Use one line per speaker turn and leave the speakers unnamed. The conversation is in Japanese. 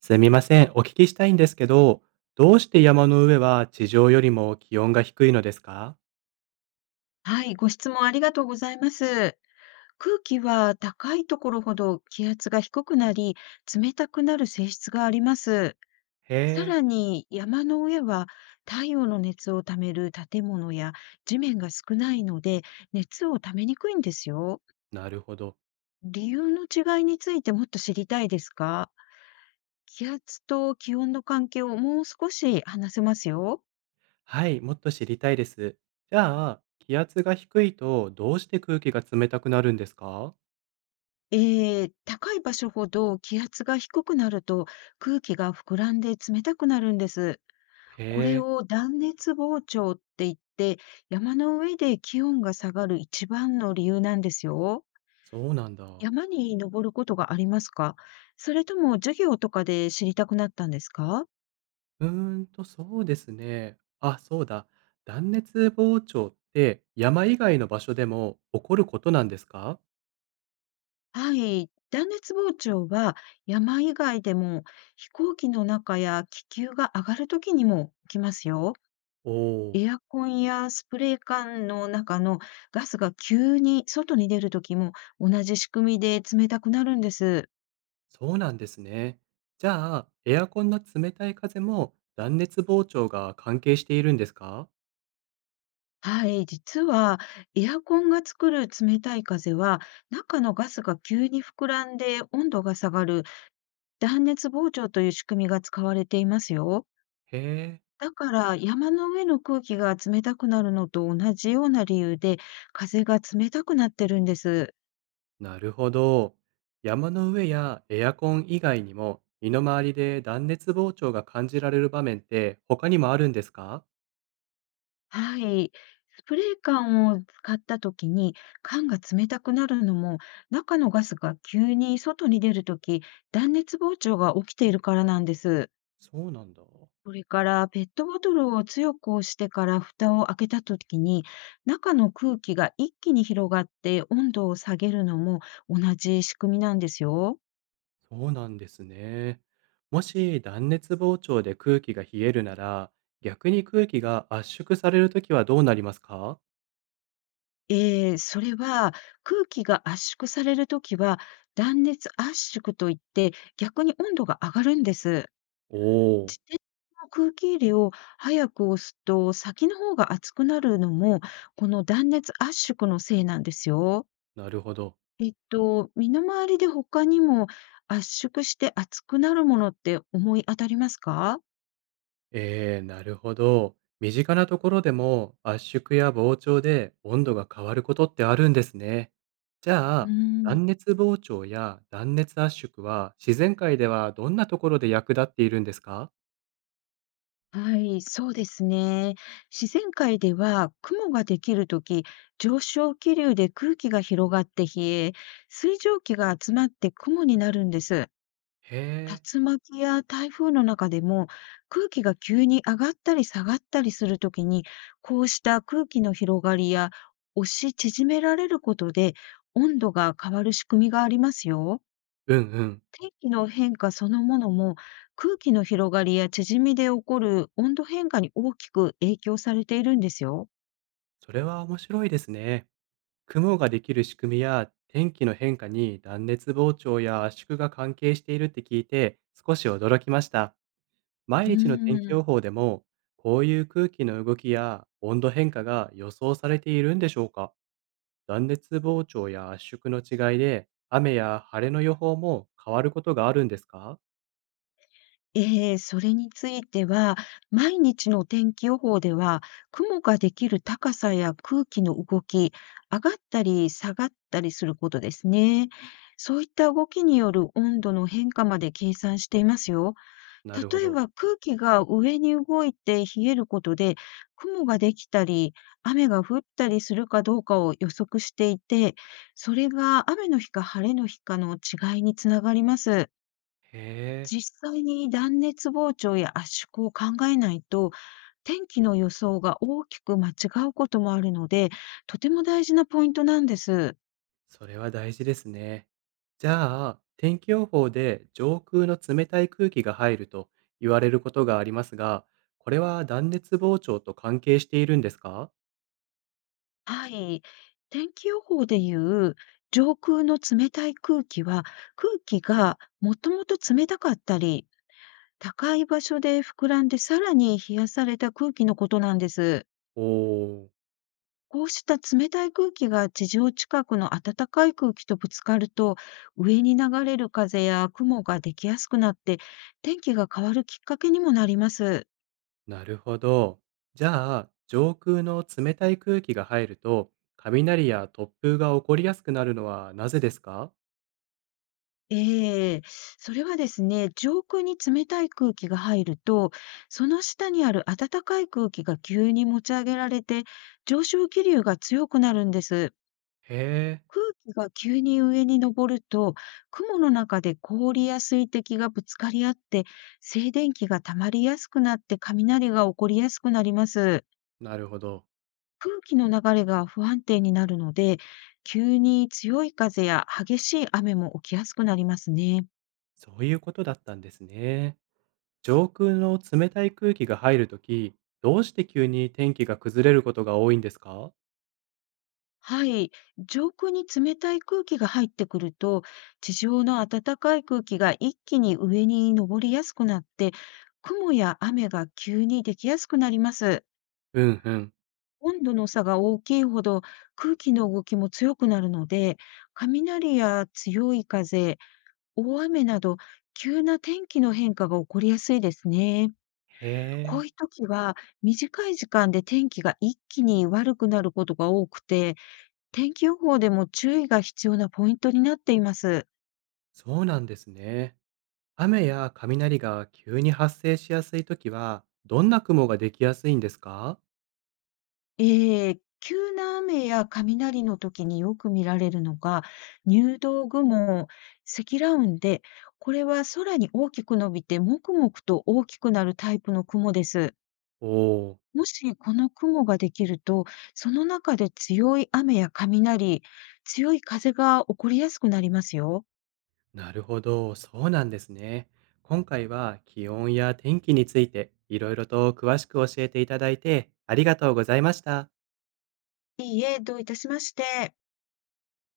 すみません、お聞きしたいんですけど、どうして山の上は地上よりも気温が低いのですか？
はい、ご質問ありがとうございます。空気は高いところほど気圧が低くなり、冷たくなる性質があります。
へ
さ
え、
らに山の上は太陽の熱をためる建物や地面が少ないので、熱をためにくいんですよ。
なるほど。
理由の違いについてもっと知りたいですか？気圧と気温の関係をもう少し話せますよ。
はい、もっと知りたいです。じゃあ、気圧が低いとどうして空気が冷たくなるんですか？
高い場所ほど気圧が低くなると空気が膨らんで冷たくなるんです。
へ
これ
え、
を断熱膨張って言って、山の上で気温が下がる一番の理由なんですよ。
そうなんだ。
山に登ることがありますか？それとも授業とかで知りたくなったんですか？
うーそうですね。あ、そうだ。断熱膨張って山以外の場所でも起こることなんですか？
はい。断熱膨張は山以外でも、飛行機の中や気球が上がるときにも起きますよ。
おおー。
エアコンやスプレー缶の中のガスが急に外に出るときも、同じ仕組みで冷たくなるんです。
そうなんですね。じゃあ、エアコンの冷たい風も断熱膨張が関係しているんですか？
はい、実はエアコンが作る冷たい風は、中のガスが急に膨らんで温度が下がる断熱膨張という仕組みが使われていますよ。
へえ、
だから山の上の空気が冷たくなるのと同じような理由で、風が冷たくなってるんです。
なるほど。山の上やエアコン以外にも、身の回りで断熱膨張が感じられる場面って他にもあるんですか？
はい。スプレー缶を使ったときに、缶が冷たくなるのも、中のガスが急に外に出るとき、断熱膨張が起きているからなんです。
そうなんだ。
それから、ペットボトルを強く押してから蓋を開けたときに、中の空気が一気に広がって温度を下げるのも同じ仕組みなんですよ。
そうなんですね。もし断熱膨張で空気が冷えるなら、逆に空気が圧縮されるときはどうなりますか？
それは、空気が圧縮されるときは断熱圧縮といって、逆に温度が上がるんです。
おお
自転車の空気入れを早く押すと、先の方が熱くなるのも、この断熱圧縮のせいなんですよ。
ー、なるほど。
身の回りで他にも圧縮して熱くなるものって思い当たりますか？
ええ、なるほど。身近なところでも圧縮や膨張で温度が変わることってあるんですね。じゃ
うー
あ、
ん、
断熱膨張や断熱圧縮は自然界ではどんなところで役立っているんですか？
はい、そうですね。自然界では雲ができるとき、上昇気流で空気が広がって冷え、水蒸気が集まって雲になるんです。
へえ、
竜巻や台風の中でも、空気が急に上がったり下がったりするときに、こうした空気の広がりや押し縮められることで、温度が変わる仕組みがありますよ。
うんうん。
天気の変化そのものも、空気の広がりや縮みで起こる温度変化に大きく影響されているんですよ。
それは面白いですね。雲ができる仕組みや天気の変化に断熱膨張や圧縮が関係しているって聞いて、少し驚きました。毎
う
日の天気
ー
予
ん。
報でも、こういう空気の動きや温度変化が予想されているんでしょうか？断熱膨張や圧縮の違いで、雨や晴れの予報も変わることがあるんですか？
ええ、それについては、毎日の天気予報では、雲ができる高さや空気の動き、上がったり下がったりすることですね。そういった動きによる温度の変化まで計算していますよ。
なるほ
例え
ど。
ば空気が上に動いて冷えることで、雲ができたり、雨が降ったりするかどうかを予測していて、それが雨の日か晴れの日かの違いにつながります。
へえ、
実際に断熱膨張や圧縮を考えないと、天気の予想が大きく間違うこともあるので、とても大事なポイントなんです。
それは大事ですね。じゃあ、天気予報で上空の冷たい空気が入ると言われることがありますが、これは断熱膨張と関係しているんですか？
はい。天気予報でいう、上空の冷たい空気は、空気がもともと冷たかったり、高い場所で膨らんでさらに冷やされた空気のことなんです。
おおー。
こうした冷たい空気が地上近くの暖かい空気とぶつかると、上に流れる風や雲ができやすくなって、天気が変わるきっかけにもなります。
なるほど。じゃあ、上空の冷たい空気が入ると、雷や突風が起こりやすくなるのはなぜですか？
ええ、それはですね、上空に冷たい空気が入ると、その下にある暖かい空気が急に持ち上げられて、上昇気流が強くなるんです。
へえ、
空気が急に上に上ると、雲の中で氷や水滴がぶつかり合って、静電気が溜まりやすくなって雷が起こりやすくなります。
なるほど。
空気の流れが不安定になるので、急に強い風や激しい雨も起きやすくなりますね。
そういうことだったんですね。上空の冷たい空気が入るとき、どうして急に天気が崩れることが多いんですか？
はい。上空に冷たい空気が入ってくると、地上の暖かい空気が一気に上に上りやすくなって、雲や雨が急にできやすくなります。
うんうん。
温度の差が大きいほど空気の動きも強くなるので、雷や強い風、大雨など急な天気の変化が起こりやすいですね。
へ
こ
え、
ういう時は短い時間で天気が一気に悪くなることが多くて、天気予報でも注意が必要なポイントになっています。
そうなんですね。雨や雷が急に発生しやすいときは、どんな雲ができやすいんですか？
ええ、急な雨や雷の時によく見られるのが、入道雲、積乱雲で、これは空に大きく伸びて、もくもくと大きくなるタイプの雲です。
おおー。
もしこの雲ができると、その中で強い雨や雷、強い風が起こりやすくなりますよ。
なるほど、そうなんですね。今回は気温や天気についていろいろと詳しく教えていただいてありがとうございました。
いいえ、どういたしまして。